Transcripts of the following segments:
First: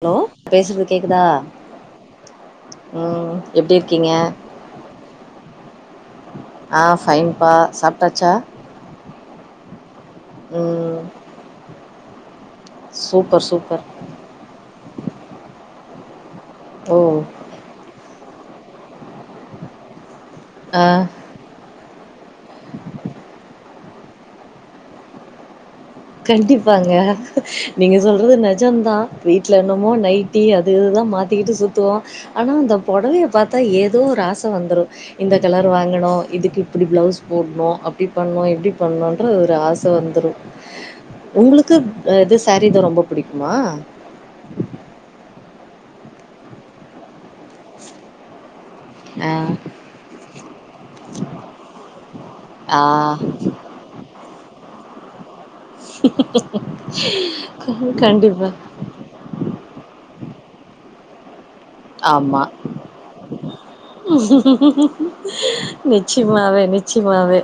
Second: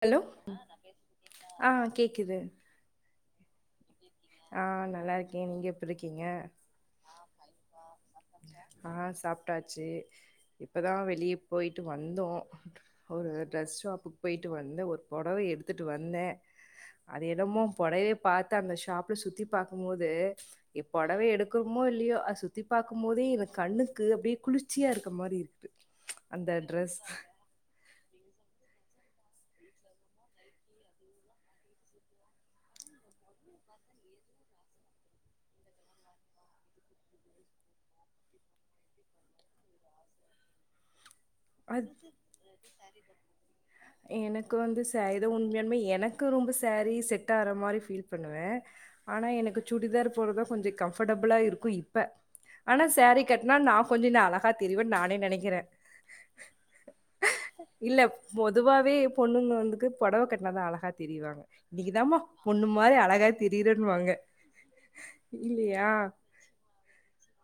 Hello பேசுறது கேக்குதா ஆ கேக்குது ம் எப்டி இருக் ஆ நல்லா இருக்கே நீங்க எப்டி இருக்கீங்க ஆ ஃபைன்பா சாப்ட்டாச்சா ஆ சாப்ட்டாச்சி இப்பதா ம் வெளிய போயிட்டு வந்தோ ஒரு சூப்பர் ட்ரெஸ் சூப்பர் ஷாப்புக்கு போயிட்டு வந்து ஒரு புடவ எடுத்துட்டு வந்தே ஓ அது என்னமோ புடவைய பாத்து அந்த ஷாப்ல சுத்தி பாக்கும்போது ஆ இ புடவ எடுக்குறோமோ இல்லயோ அத சுத்தி பாக்கு போதே எனக்கு கண்ணுக்கு அப்டியே குளிர்ச்சியா இருக்க மாரி இருக்கு அந்த கண்டிப்பாங்க ட்ரெஸ் நீங்க சொல்றது நெஜந்தா வீட்ல என்னமோ நைட்டி அது இதுதா மாத்திக்கிட்டு சுத்துவோ ஆனா அந்த புடவைய பாத்தா ஏதோ ஒரு ஆச வந்துரு இந்த கலர் வாங்கணு இதுக்கு இப்டி பிளவுஸ் போடணு அப்டி பண்ணனு இப்டி பண்ணனு [unintelligible] ஒரு ஆச வந்துரு உங்ளுக்கு அது இது சேரீதா ரொம்ப புடிக்குமா உண்மயாலுமே எனக்கு ரொம்ப சேரீ செட்டாகற மாறி ஃபீல் பண்ணுவே ஆனா ஆ எனக்கு சுடிதார் போட்றதா கொஞ்சொ கம்ஃபர்டபிளா இருக்கு இப்ப ஆ ஆனா சேரீ கட்னா நா கொஞ்சொ இன்னு அழகா தெரிவன் நானே நெனக்கிறே க- இல்ல கண்டிப்பா பொதுவாவே பொண்ணுங்க வந்துக்கு பொடவை கட்னாதா அழகா தெரிவாங்க இன்னைக்குதாமா ஆமா பொண்ணு மாறி அழகா தெரியறன்னுவாங்க இல்லயா மாவே நிச்சியமாவே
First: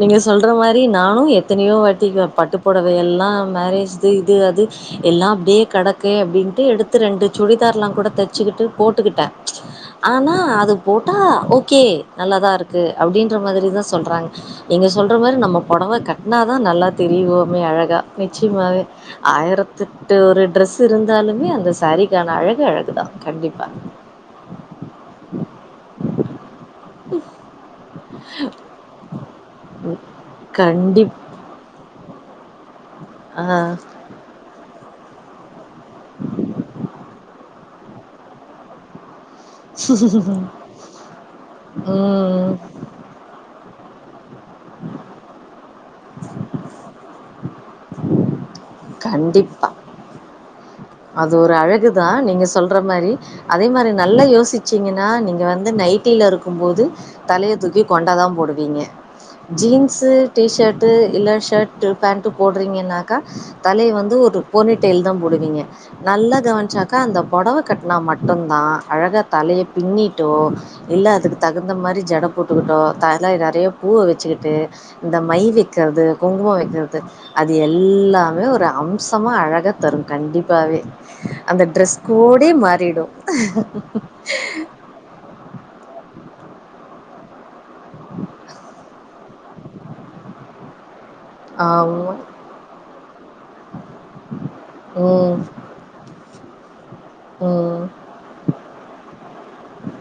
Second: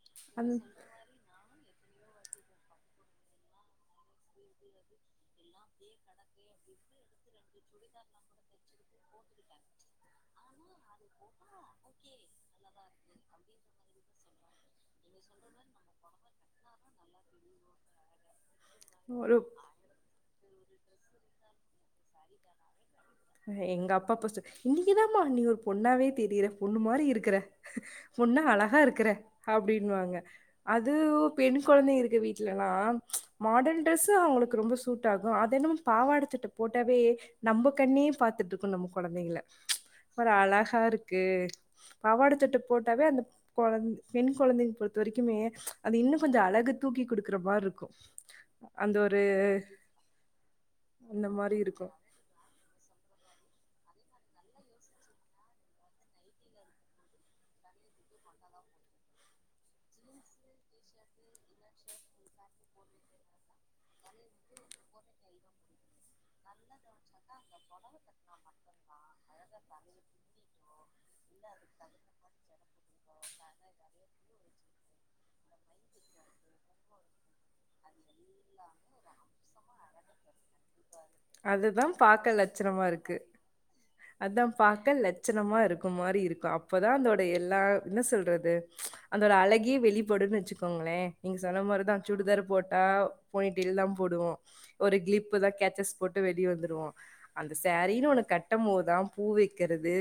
நீங்க சொல்ற மாறி நானு எத் எத்தனயோ வாட்டி பட்டுப்பொடவ எல்லா மேரேஜ்து இது அது எல்லாம் அப்டியே கெடக்கே அப்டின் டு எடுத்து ரெண்டு சுடிதார்ல்லா கூட தச்சுக்கிட்டு போட்டுக்கிட்டே ஆனா அது போட்டா ஓகே நல்லாதா இருக்கு அப்டின்ற மாதரி தா சொல்றாங்க எங்க நீங் சொல்ற மாறி நம்ம பொடவ கட்டினாதா நல்லா தெரிவோமே அழகா நிச் சயமாவே ஒரு ஆயிரத்தெட்டு ஒரு ட்ரெஸ்சு இருந்தாலுமே அந்த சேரீக்கான அழகு அழகுதா அ கண்டிப்பா எங்கப்பா அப்பசொ இன்னைக்குதாம்மா நீ ஒரு பொண்ணாவே தெரியற பொண்ணு மாறி இருக்கற பொண்ணா அழகா இருக்கற அப்டின்னுவாங்க அது கண்டிப் பெண் கொழந்த இருக்க வீட் ட்லல்லா ஆ மாடன் ட்ரெஸ்ஸூ அவுங்களுக்கு ரொம்ப சூட்டாகு அதென்னம் பாவாட சட்ட போட்டாவே நம்ப கண்ணே பாத்துட்ருக்கு நம்ம கொழந்தைங்கள ஒரு அழகா இருக்கு பாவாட ம் சட்ட போட்டாவே அந்த கொழந் பெண் கொழந்தைங்க பொறுத்த வரைக்குமே அது இன்னு கொஞ்சொ அழகு தூக்கி குடுக்குற மாறி இருக்கு அந்தொரு கண்டிப்பா. அது ஒரு அழகுதா நீங்க சொல்ற மாறி அதே மாறி நல்லா யோசிச்சீங்கன்னா நீங்க வந்து நைட்டில இருக்கும் போது தலய தூக்கி கொண்டதா தா போடுவீங்க ஜீன்ஸ் டி ஷர்ட் இல்ல ஷர்ட் பேண்ட் போட்றீங்கன்னாக்கா தலய வந்து ஒரு டு போனிடெய்ல் தா போடுவீங்க நல்லா கவனிச்சாக்கா அந்த பொடவ கட்னா மட்டு்ந்தா அழகா தலய பின்னிட்டோ இ ல்ல அதுக்கு தகுந்த மாறி ஜட போட்டுகிட்டோ தலை நெறய பூ வச்சுக்கிட்டு இந்த மை வெக்கறது கு குங்கும வெக்கறது அது எல்லாமே ஒரு அம்சமா அழக தரும் கண்டிப் அதுதா பாக்க லட்சணமா மாறிடும் இருக்கு அதா பாக்க லட்சணமா இருக்க மாறி இருக் கு அப்பதா அந்தோட எல்லா என்னா சொல்றது அந்தோட அழகே வெளிப்படுன்னு வச்சுக்கோங்களே நீங்க சொன்ன மாறி தா ஆமா சுடிதார் போட்டா போனிடெய்ல் தா போடுவோ ஒரு கிளிப்பு ம் தா கேச்சஸ் போட்டு வெளிய வந்துருவோ அந்த ம் சாரீனு ஒன்னு கட்ட மோதா பூ வைக்கிறது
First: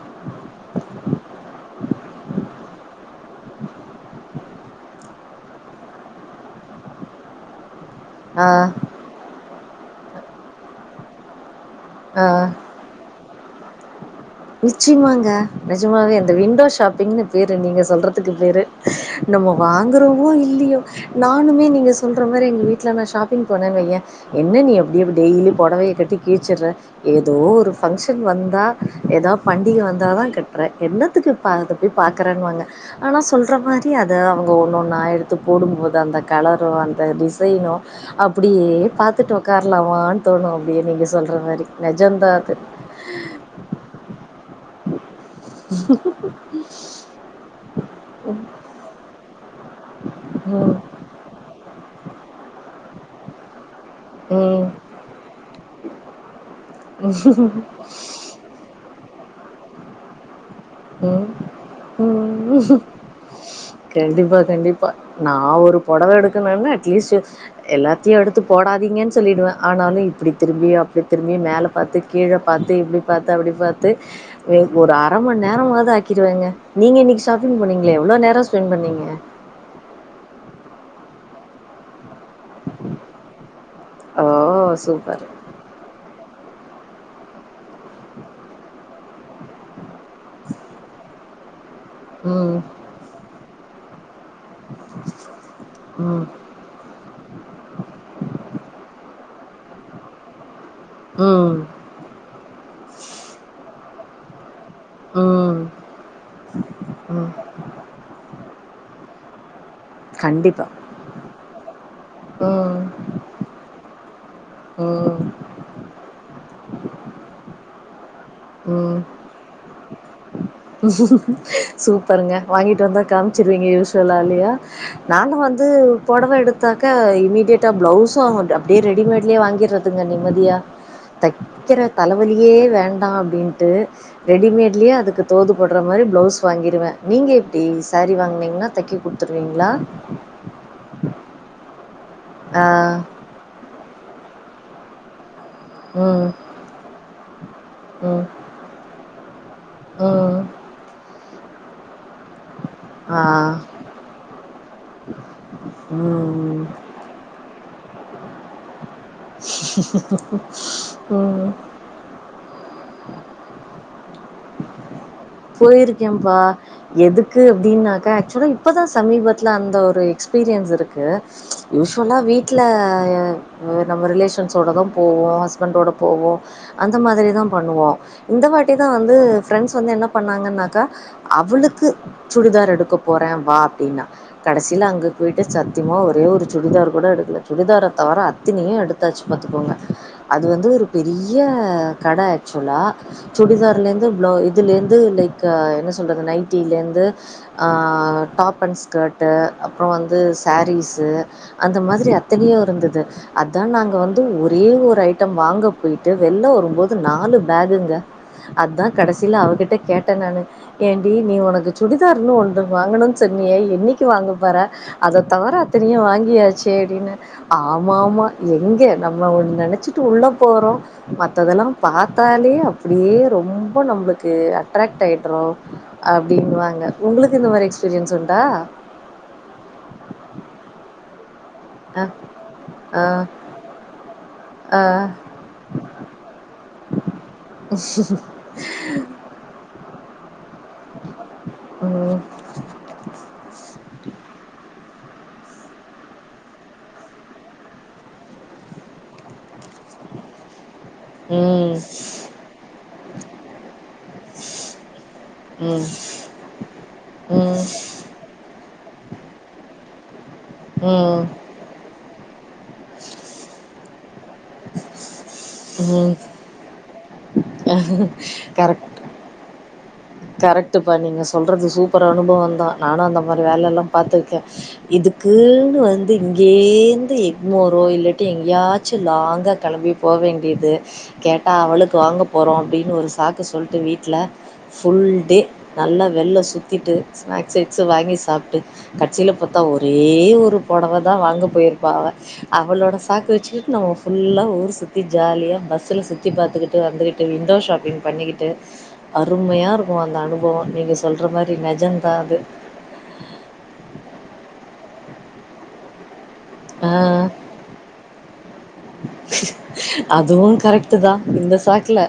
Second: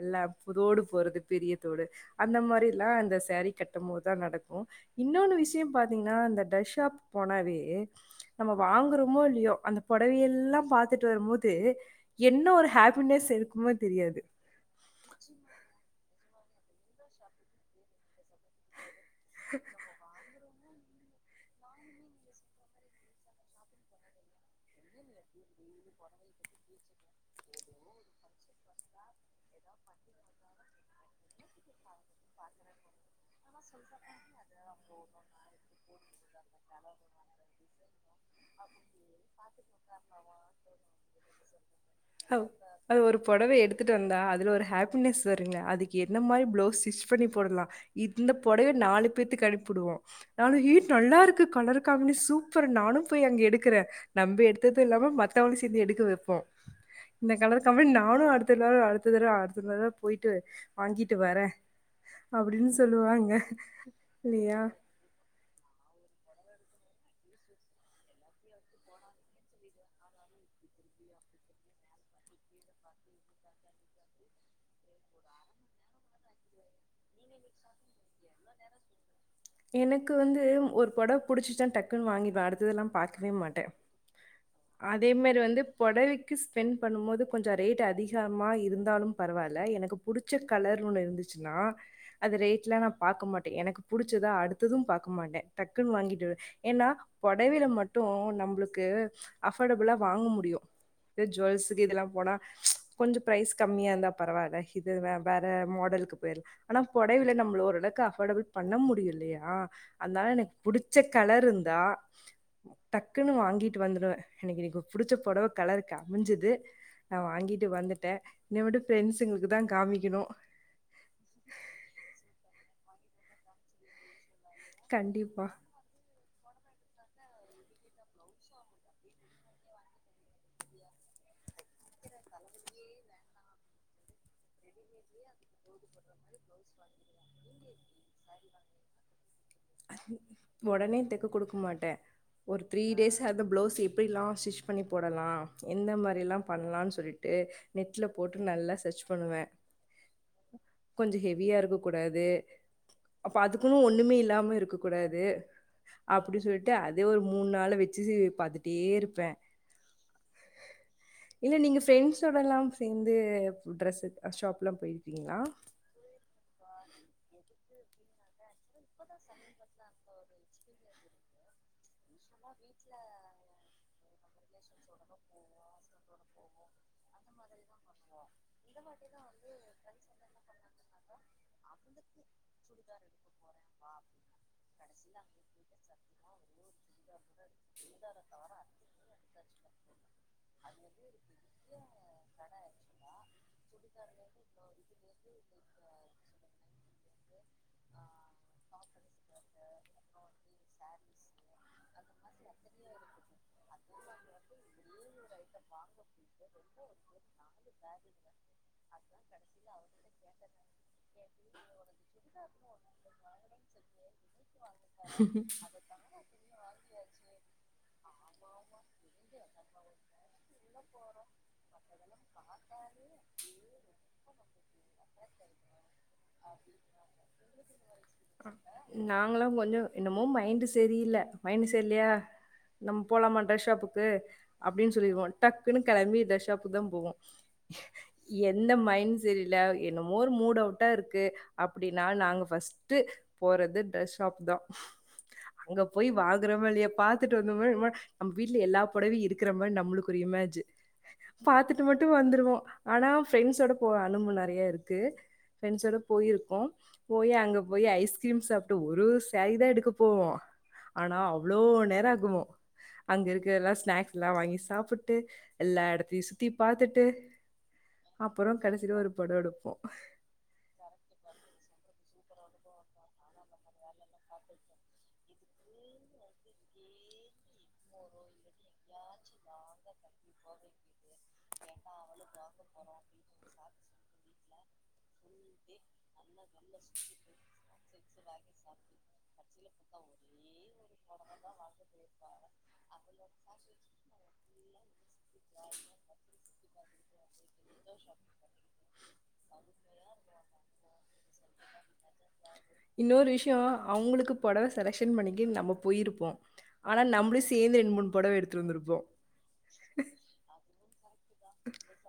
எல்லா புதோடு போறது பெரிய தோடு அந்த மாரில்லா அந்த சாரி கட்டும்மோதுதா நடக்கு இன்னொன்னு விஷ இப்பியு பாத்தீங்னா அந்த டிரஸ் ஷாப் போனவே ஆ நம்ம வாங்கறோமோ இல்லையோ அந்த பொடவையே எல்லா பாத்துட்டு வரும்போது ஆ என்ன ஒரு ஹாப்பினஸ் இருக்குமோ தெரியாது நிச்சயமாங்க நெஜமாவே இந்த விண்டோ ஷாப்பிங்னு பேரு நீங்க சொல்ற துக்கு பேரு நம்ம வாங்குறோமோ இல்லியோ நானுமே நீங்க சொல்ற மாரி எங்க வீட்ல நா ஷாப்பிங் போனேன் வையே என்ன நீ அப்டிய டெய்லி பொடவ டவ கட்டி கிருச்சிற ஏதோ ஒரு பங்க்ஷன் வந்தா ஏதா பண்டிகை வந்தாதா கட்டுற என்னாத்துக்கு இப்ப அது போய் பாக்கறேன்னுவாங்க ஆனா சொல்ற மாரி அத அவங்க ஒன்னொன்னா எடுத்து போடும்போது அந்த கலரோ அந்த டிசைனோ அப்டியே பாத்துட்டு உக்காரலாமான்னு தோணு அப்டியே நீங்க சொல்ற மாரி நெஜந்தா அவ்- அது அது ஒரு புடவ எடுத்துட்டு வந்தா அதுல ஒரு ஹாப்பினஸ் வருங்க அதுக்கு என்ன மாரி பிளவுஸ் ஸ்டிச் பிட் பண்ணி போடலா இந்த பொடவய நாலு பேத்துக்கு அனுப்பிடுவோ நானு ம். ஏய் நல்லாருக்கு கலரு காமி சூப்பர் நானு போய் அங்க எடுக்கிறே நம்ப ம். எடுத்தது இல்லாம மத்தவங்களு சேந்து எடுக்க வெப்போ இந்த கலரு காமி நானு அடுத்தாரும் அடுத்த தட அடுத்தள்ள போயிட்டு வாங்கிட்டு ம், வரே ம் கண்டிப்பா இல்லையா கண்டிப்பா நா ஒரு படோ அத எடுக்கணுனா அட்லீஸ் எல்லாத்தையு எடுத்து போடாதீங்கன்னு சொல்லிடுவே ஆனாலு இப்டி திரும்பி அப்டி திரும்பியு மேல பாத்து கீழ பாத்து இப்டி பாத்து அப்டி பாத்து ஒரு அரமண் நேரமாது ஆக்கிடுவாங்க நீங்க இன்னிக்கு ஸ்கூ ஷாப்பிங் போண்ணீங்களே எவ்வளோ நேர ஸ்பெண்ட் பண்ணீங்க புடவ் புடுச்சுசா டக் டக்குனு வாங்கிபே அடுத்ததெல்லா பாக்கவே மாட்டே ஓ! அதே சூப்பர். மாரி வந்து புடவைக் கிஸ் பெண் பண்ணு போது கொஞ்ச ரேட் அதிகமா இருந்தாலு பரவால எனக்கு புடிச்ச கலர் ஒண்ணு இருந்துச்சுன்னா அது ம், ரேட்லா நா பாக்க மாட்டே எனக்கு புடிச்சதா அடுத்தது பாக்க மாட்டே டக்குன்னு ம், வாங்கிட்டுவே ஏன்னா புடவேல மட்டு நம்ளுக்கு அஃபர்டபுளா வாங்க முடியு இத ம், ஜுவல்சுக்கு இதெல்லா போனா கொஞ்சோ ப்ரைஸ் கம்மியா இருந்தா பரவால்ல இது வேற ம், மாடலுக்கு போயிர்ல ஆனா ம். புடவல நம்ம ஓரளவுக்கு அஃபர்டபுள் பண்ண முடியு இல்லையா அதனால எனக்கு கண்டிப்பா. புடிச்ச கலர் இருந்தா ம், டக்குனு வாங்கீட்டு வந்ருவே இன்னிகி எனக்கு புடிச்ச ம், புடவ கலருக்கு அமஞ்சது நா வாங்கிட்டு வந்துட்டே என்ன விட ம். பிரெண்ட்ஸ்களுக்கு தா காமிக்கணு சூப்பருங்க வாங்கிட்டு வந்தா காமிச்சிருவீங்க யூஸ்வலால்லியா நாங்க கண்டிப்பா வந்து புடவயேடுத் தாக்க இம்மீடியேட்டா பிளவுஸு அப்டியே ரெடிமேட்லயே வாங்கிடுறதுங்க நிம்மதியா தக்கிற தலவலியே வேண்டா அப்டின்ட்டு ரெடிமேட்லயே அதுக்கு தோது பட்ற மாரி பிளவுஸ் வாங்கிடுவே நீங்க எப்டி சேரீ வாங்னீங்கன்னா தைக்கி குடுத்துருவீங்களா உடனே தெக்க குடுக்க மாட்டேஒரு ஆ. த்ரீ டேஸ் அந்த ப்ளவுஸ் எப் எப்டிலா ஸ்டிச் பண்ணி போடலா எந்த ம். மாரில்லா பண்ணலான்னு சொல்லிட்டு நெட்ல ம். போட்டு நல்லா சர்ச் பண்ணுவே ம். கொஞ்ச ஹெவியா இருக்க கூடாது ஆ. அப்ப அதுக்குன்னு ஒண்ணுமே இல்லாம இருக் இருக்க கூடாது அப்டி ம். சொல்லிட்டு அதே ஒரு மூணு நாலு வச்சு பாத்துட்டே இருப் பே ம். இல்ல நீங்க பிரெண்ட்ஸ் ஓடல்லா சேந்து ட்ரெஸ் ஷாப்லா போயி போயிருக்கேப்பா எதுக்கு அப்டினாக்க ஆக்சுவலா இப்பதா சமீபத்துல அந்த ஒரு எக்ஸ்பீரியன்ஸ் இருக்கு யூஸ்வல்லா வீட்டில நம்ம ரிலேஷன்ஸோட தா போவோ போவோ ஹஸ்பண்டோட போவோ அந்த மாதிரி தா பண்ணுவோ இந்த வாட்டி தா வந்து பிரெண்ட்ஸ் வந்து என்ன நாங்கன்னாக்கா அவளுக்கு சுடிதார் எடுக்க போறே வா அப்டின்னா கடசில அங்க போய்ட்டு சத்தியமா ஒரே ஒரு சுடிதார் கூட எடுக்கல சுடிதார தவிர அத்தினியு எடுத்தாச்சு பாத்துக்கோங்க அது வந்து ஒரு பெரிய கட ஆச்சுவலா சுடிதார்ல இருந்து பிளோ இதுலருந்து ந்து லைக் என்ன சொல்றது நைட்டிலந்து டாப் அண்ட் ஸ்கட்டு அப்றோ வந்து சாரீஸ்சு அந்த மாதிரி அத்தனயு இருந்தது அதா நாங்க வந்து ஒரே ஒரு ஒரு ஐட்டம் வாங்க போயிட்டு வெள்ல வரும்போது நாலு பேக்குங்க அதுதா கடசியில அவகிட்ட கேட்ட நானு ஏண்டி நீ உனக்கு சுடிதார்னு ஒன்னு வாங்கணும்ன்னு சொன்னிய என்னக்கி வாங்கப்போற அத தவிர அத்தனையு வாங்கியாச்சே அப்டின்னே மாமா எங்கே நம்ம ஒன்னு நினச்சுட்டு உள்ள போறோ மத்ததெல்லா பாத்தாலே அப்டியே ரொம்ப நம்ளுக்கு டய்டுறோ அப்டின்னுவாங்க உங்களுக்கு இந்த மாரி எக்ஸ்பீரியன்ஸ் உண்டா நாங்கலாம் கொஞ்சம் என்னமோ மைண்ட் சரி சரியில்ல மைண்டு அ சர்யில்லயா நம்ம ஆ போலாமா ட்ரெஸ் ஷாப்புக்கு ஆ அப்டின்னு சொல்லிருவோ டக்குன்னு கிளம்பி டிரஸ் ஷாப்குதா போவோ எந்த மைண்ட் சரியில என்னமோரு மூட் அவுட் ட்டா இருக்கு அப்டின்னா ம் நாங்க பஸ்ட்டு போறது டிரெஸ் ஷாப்தா அங்க போய் வாங்றமே இல்லயோ பாத்துட்டு வந்தமா யேம்மா நம்ம வீட்டு்ல எல்லா புடவையு இருக்கிற மாரி நம் ஒரு இமேஜ் ம் பாத்துட்டு மட்டு வந்துருவோ ஆனா ஃப்ரெண்ட்ஸோட போன அனுபொ நறையா இருக்கு ம் ஃப்ரண்ஸோட போயிருக்கோ போயி அங்க ம் போயி ஐஸ்க்ரீம் சாப் ஒரே ஒரு சாரீ தா எடுக்க போவோ ஆனா ம் அவ்ளோ நேரொ ஆகுவோ அங்க இருக்குற எல்லா ஸ்நாக்ஸ்லா வாங்கி சாப்புட் எல்லா ம் எடத்தையு சுத்திப் பாத்துட்டு அப்பறோ கரெக்ட் கடசீல ஒரு பொடவ எடுப்போ தா நானு அந்த மாரி வேலல்லா பாத்துருக்கே இதுக்குன்னு வந்து இங்கேந்து எங் ஒரு இல்லாட்டி எங்கயாச்சு லாங்கா கெளம்பி போ வேண்டியது கேட்டா அவளுக்கு வாங்கப் போறோ அப்டின்னு ஒரு சாக்கு சொல்ட்டு வீட்ல ஃபுல் தி நல்லா வெள்ள சுத்திட்டு ஸ்னாகஸ் இக்ஸு வாங்கி சாப்ட்டு கட்சீல பாத்தா ஒரே ஏ ஒரு பொடவாதா வாங்க போயிருப்பா அவ அவளோட சாக்கு வெச்சுக்கிட்டு நா ஃபுல்லா ஊர் சுத்தி ஜா நல்லா பஸ்ஸுல சுத்தி பாத்துக்கிட்டு வந்துகிட்டு விண்டோ ஷாப்பிங் பண்ணிக்கிட்டு அருமையா இருக்கு அந்த அனுபவம். நீங்க சொல்ற மாரி நெஜந்தா அது இன்னொரு விஷயம் அவங்களுக்கு புடவை செலெக்ஷன் பண்ணிக்கி நம்ம போயிருப்போ ஆ ஆனா நம்ப்ளு சேந்து ரெண் மூண் பொடவ எடுத்துட் வந்திருப் அதுவு கரெக்ட்டுதா இந்த சாக்குல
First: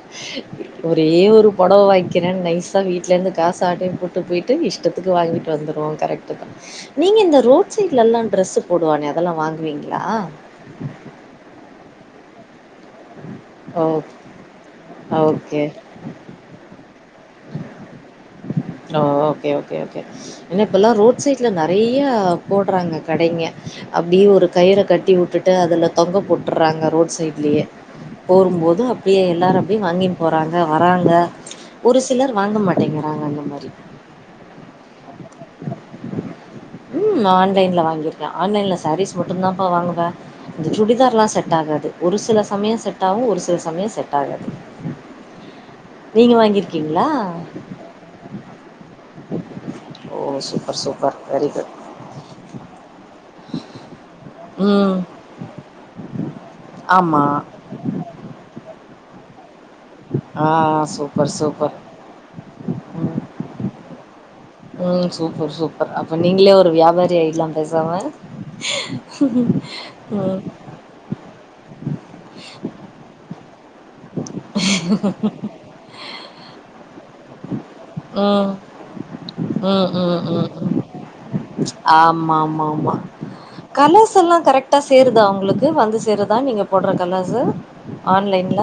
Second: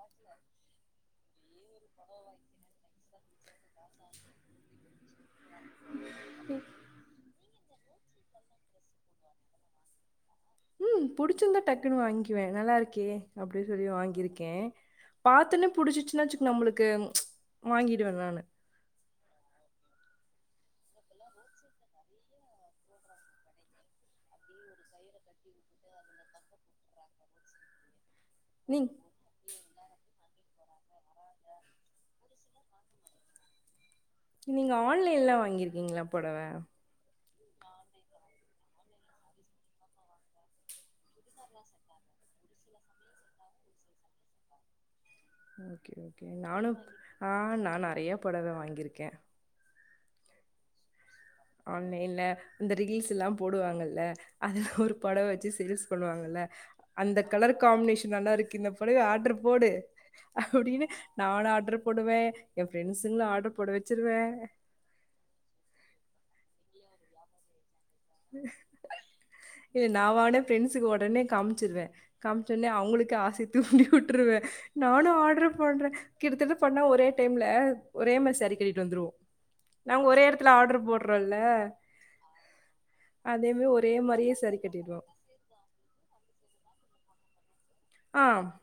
ஒரே ஒரு பொடவ வாய்ங்க்கிறன் நைஸா வீட்லருந்து காஸ ஆட்டயப் போட்டு போய்ட்டு இஷ்டத்துக்கு வாங்கிட் ட்டு வந்துருவோ கரெக்ட்டுதா நீங்க எந்த ரோட் சைட்லல்லா ட்ரெஸ்ஸு போடுவானே அதெல்லா வாங்குவீங்ளா ம் புடிச்சிர்ந்தா டக்குனு வாய்ங்க்குவே நல்லா இருக் கே அப்டின் ஓ! சொல்லி வாங்கிருக்கே ஓகே. பாத்தொன்னே புடிச்சிச்சுன்னா வச்சுங்க நம்மளுக்கு வாங்கிடுவேன் நான் ஓ ஓகே ஓகே ஓகே ஏனா இப்பல்லா ரோட் சைட்ல நறையா போட்றாங்க கடைங்க அப்டியே ஒரு கயிற கட்டி உட்டுட் ட்டு அதுல தொங்க போட்ர்றாங்க ரோட் சைட்லயே போரும் போது நீங் அப்டியே எல்லாரு அப்டியே வாங்கின் போறாங்க வராங்க ஒரு சிலர் வாங்க மாட்டேங்கிறாங்க அந்த மாரி நீங்க ஆன்லைன்லா வாங்கிருக்கீங்ளா பொடவ ம் நான் ஆன்லைன்ல வாங்கிருக்க ஆன்லைன்ல சாரீஸ் மட்டுந்தாம்ப்பா வாங்குவ இந்த சுடிதார்லா செட்டாகாது ஒரு சில ச சமயோ செட் ஆவு ஒரு சில சமயோ செட் ஆகாது ஓகே ஓகே நீங்க நானு வாங்கியிருக்கீங்களா? அ நா நறைய பொடவ வாங்கியிருக்க ஒ சூப்பர் சூப் ஆன்லைன்ல இந்த ரீல்ஸுல்லா போடுவாங்கல்ல அதுல ஒரு ம். பொடவ வெச்சி சேல்ஸ் பண்ணுவாங்கல அந்த ஆமா. கலர் காம்னேஷன் நல்லா இருக்கு இந்தப் அப்டியே ஆட்ரு போடு ஆ அப்டினு சூப்பர், நானு சூப்பர். ஆட்ரு போடுவே ஏ ம் ஃரெண்ட்ஸுங்ளு ஆட்ரு போட வெச்சிருவே ம் சூப்பர் சூப்பர் அப்ப நீங்களே ஒரு வியாபாரி ஆயிட்லா பேசாம இல்ல நா வாங்னா ம் ஃப்ரெண்ட்ஸுக்கு ஒடனே காமிச்சிருவே காமிச்ச ஒன்னே அவுங்களுக்கு ஆசய தூண்டிவுட்ருவ நானு ஆட்ரு பண்றே கிட்டத்தட்ட பண்ணா ஒரே டைம்ல ஒரே மாறி சா ம் ரி கெட்டிட்டு வந்த்ருவோ ம் ம் ம் ம் ஆமா ஆமா ஆ மா அதேமாரி ஒரே மாதிரியே கலர்ஸ்ஸெல்லா கரெக்ட்டா கட்டிடுவோம் சேருதா ஒங்களுக்கு வந்து சேருதா நீங்க போட்ற கலர்ஸு ஆன்லைன்ல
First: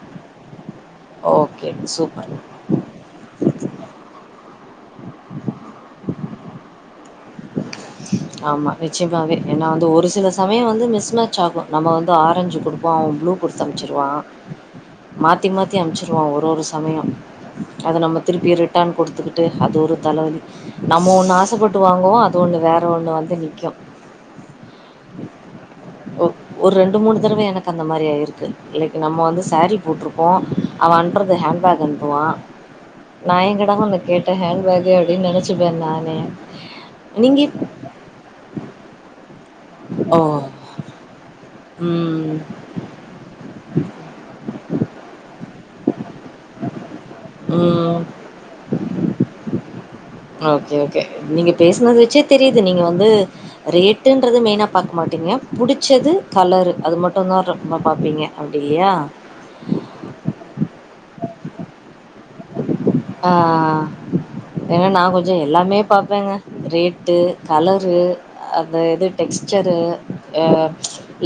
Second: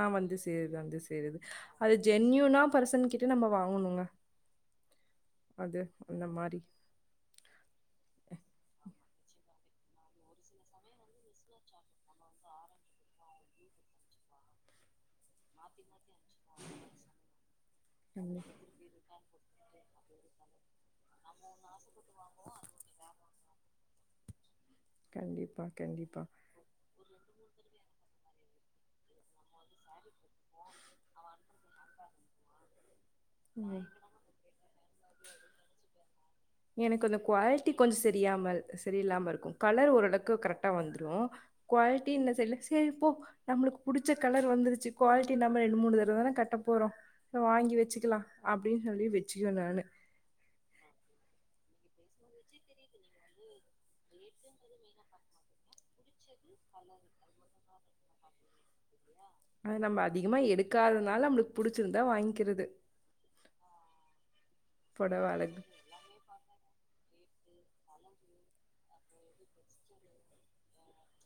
அ வந்து சேருது வந்து சேருது ஓகே அது சூப்பர் ஜென்யூனா பர்சன் கிட்ட நம்ப வாங்கணுங்க அது அந்த மாரி ஆமா நி ச்சயமாவே ஏன்னா வந்து ஒரு சில சமயோ வந்து மிஸ் மேட்ச் ஆகு நம்ம வந்து ஆரஞ்சு குடுப்போ அவ ப்ளூ குடுத்து அம்ச்சுர் வா மாத்தி மாத்தி அம்ச்சுருவா ஒரு ஒரு சமயோ அத நம்ம கண்டி- திருப்பி ரிட்டன் குடுத்துக்குட்டு அது ஒரு தலவலி நம்ம ஒண்ணு ஆசப்பட்டு வாங் னா அது ஒன்னு வேற ஒன்னு வந்து நிக்கு கண்டிப்பா கண்டிப்பா ஒ ஒரு ரெண்டு மூணு தரவ எனக்கு அந்த மாரி இருக்கு லைக் நம்ம வந்து சாரீ போட்ருப்போ அவ அனுப்றது ஹேண் பேக் அனுப்புவா நா எங்கடா ம் ஒன்ன கேட்ட ஹேண் பேகு அப்டினு நெனச்சிப்ப நானே எனக்கு அந்த நீங்கள் குவால்ட்டி கொஞ் சரியாமல் சரியில்லாம இருக்கு கலர் ஓ ஓரளவ்க்கு கரெக்டா வந்துடு குவால்ட்டி இன்ன ம் செர்ல செரி போ நம்ளுக்கு புடிச்ச கலரு வ ந்துருச்சு குவால்ட்டி இல்லாமல் ரெண்டு மூணு தடவ தான கட்ட போறோ வாங்கி ம் வெச்சுக்கலா அப்டின் சொல்லி வெச்சுக்குவே நானு ஓகே ஓகே பேஸ்னு வச்சே தெரியுது நீங்க வந்து ரேட்டுன்றது மெயின பாக்க மாட்டீங்க புடிச்சது கலரு அது மட்டுந்தா ரொம்ப பாப்பீங்க அப்டி இல்லையா அது நம்ம அதிகமா எடுக்காதனால நம்மளுக்கு புடிச்சிருந்தா வாங்கிக்கிறது ஆ ஏனா நா பொடவ கொஞ்சோ அழகு எல்லாமே பாப்பேங்க ரே ரேட்டு கலரு அந்த இது டெக்ஸ்ச்சரு அ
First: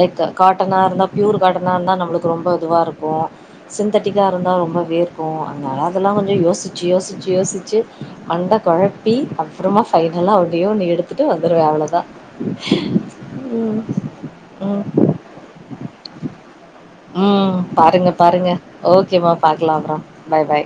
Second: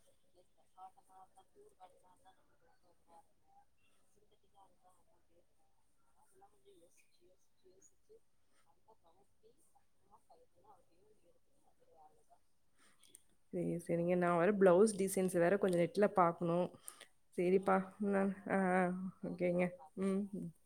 லைக் கா ட்டனா இருந்தா ப்யூர் காட்டனா இந்தா நம்ப்ளுக்கு ரொம்ப இதுவ இருக்கு சிந்தட்டிக்கா இருந்தா ரொம்ப வேர்க்கு நாலா அதெல்லா கொஞ்சோ யோசிச்சி யோசிச்சி யோசிச்சி மண்ட கொழப்பி அப்புறமா ஃபைனலா ஒன்னே ஒன்னு எடுத்துட்டு வந்துருவே அவ்ளதா செ செரிங்க நா வேற ப்ளவுஸ் டிசைன்ஸ் வேற கொஞ்சு நெட்ல பாக்ணு ம் செரிப்பா பாருங்க ம் அ பாருங்க அ அ ஓகேமா ஓகேங்க பாக்கலா அப்றோ ம் பாய் பாய்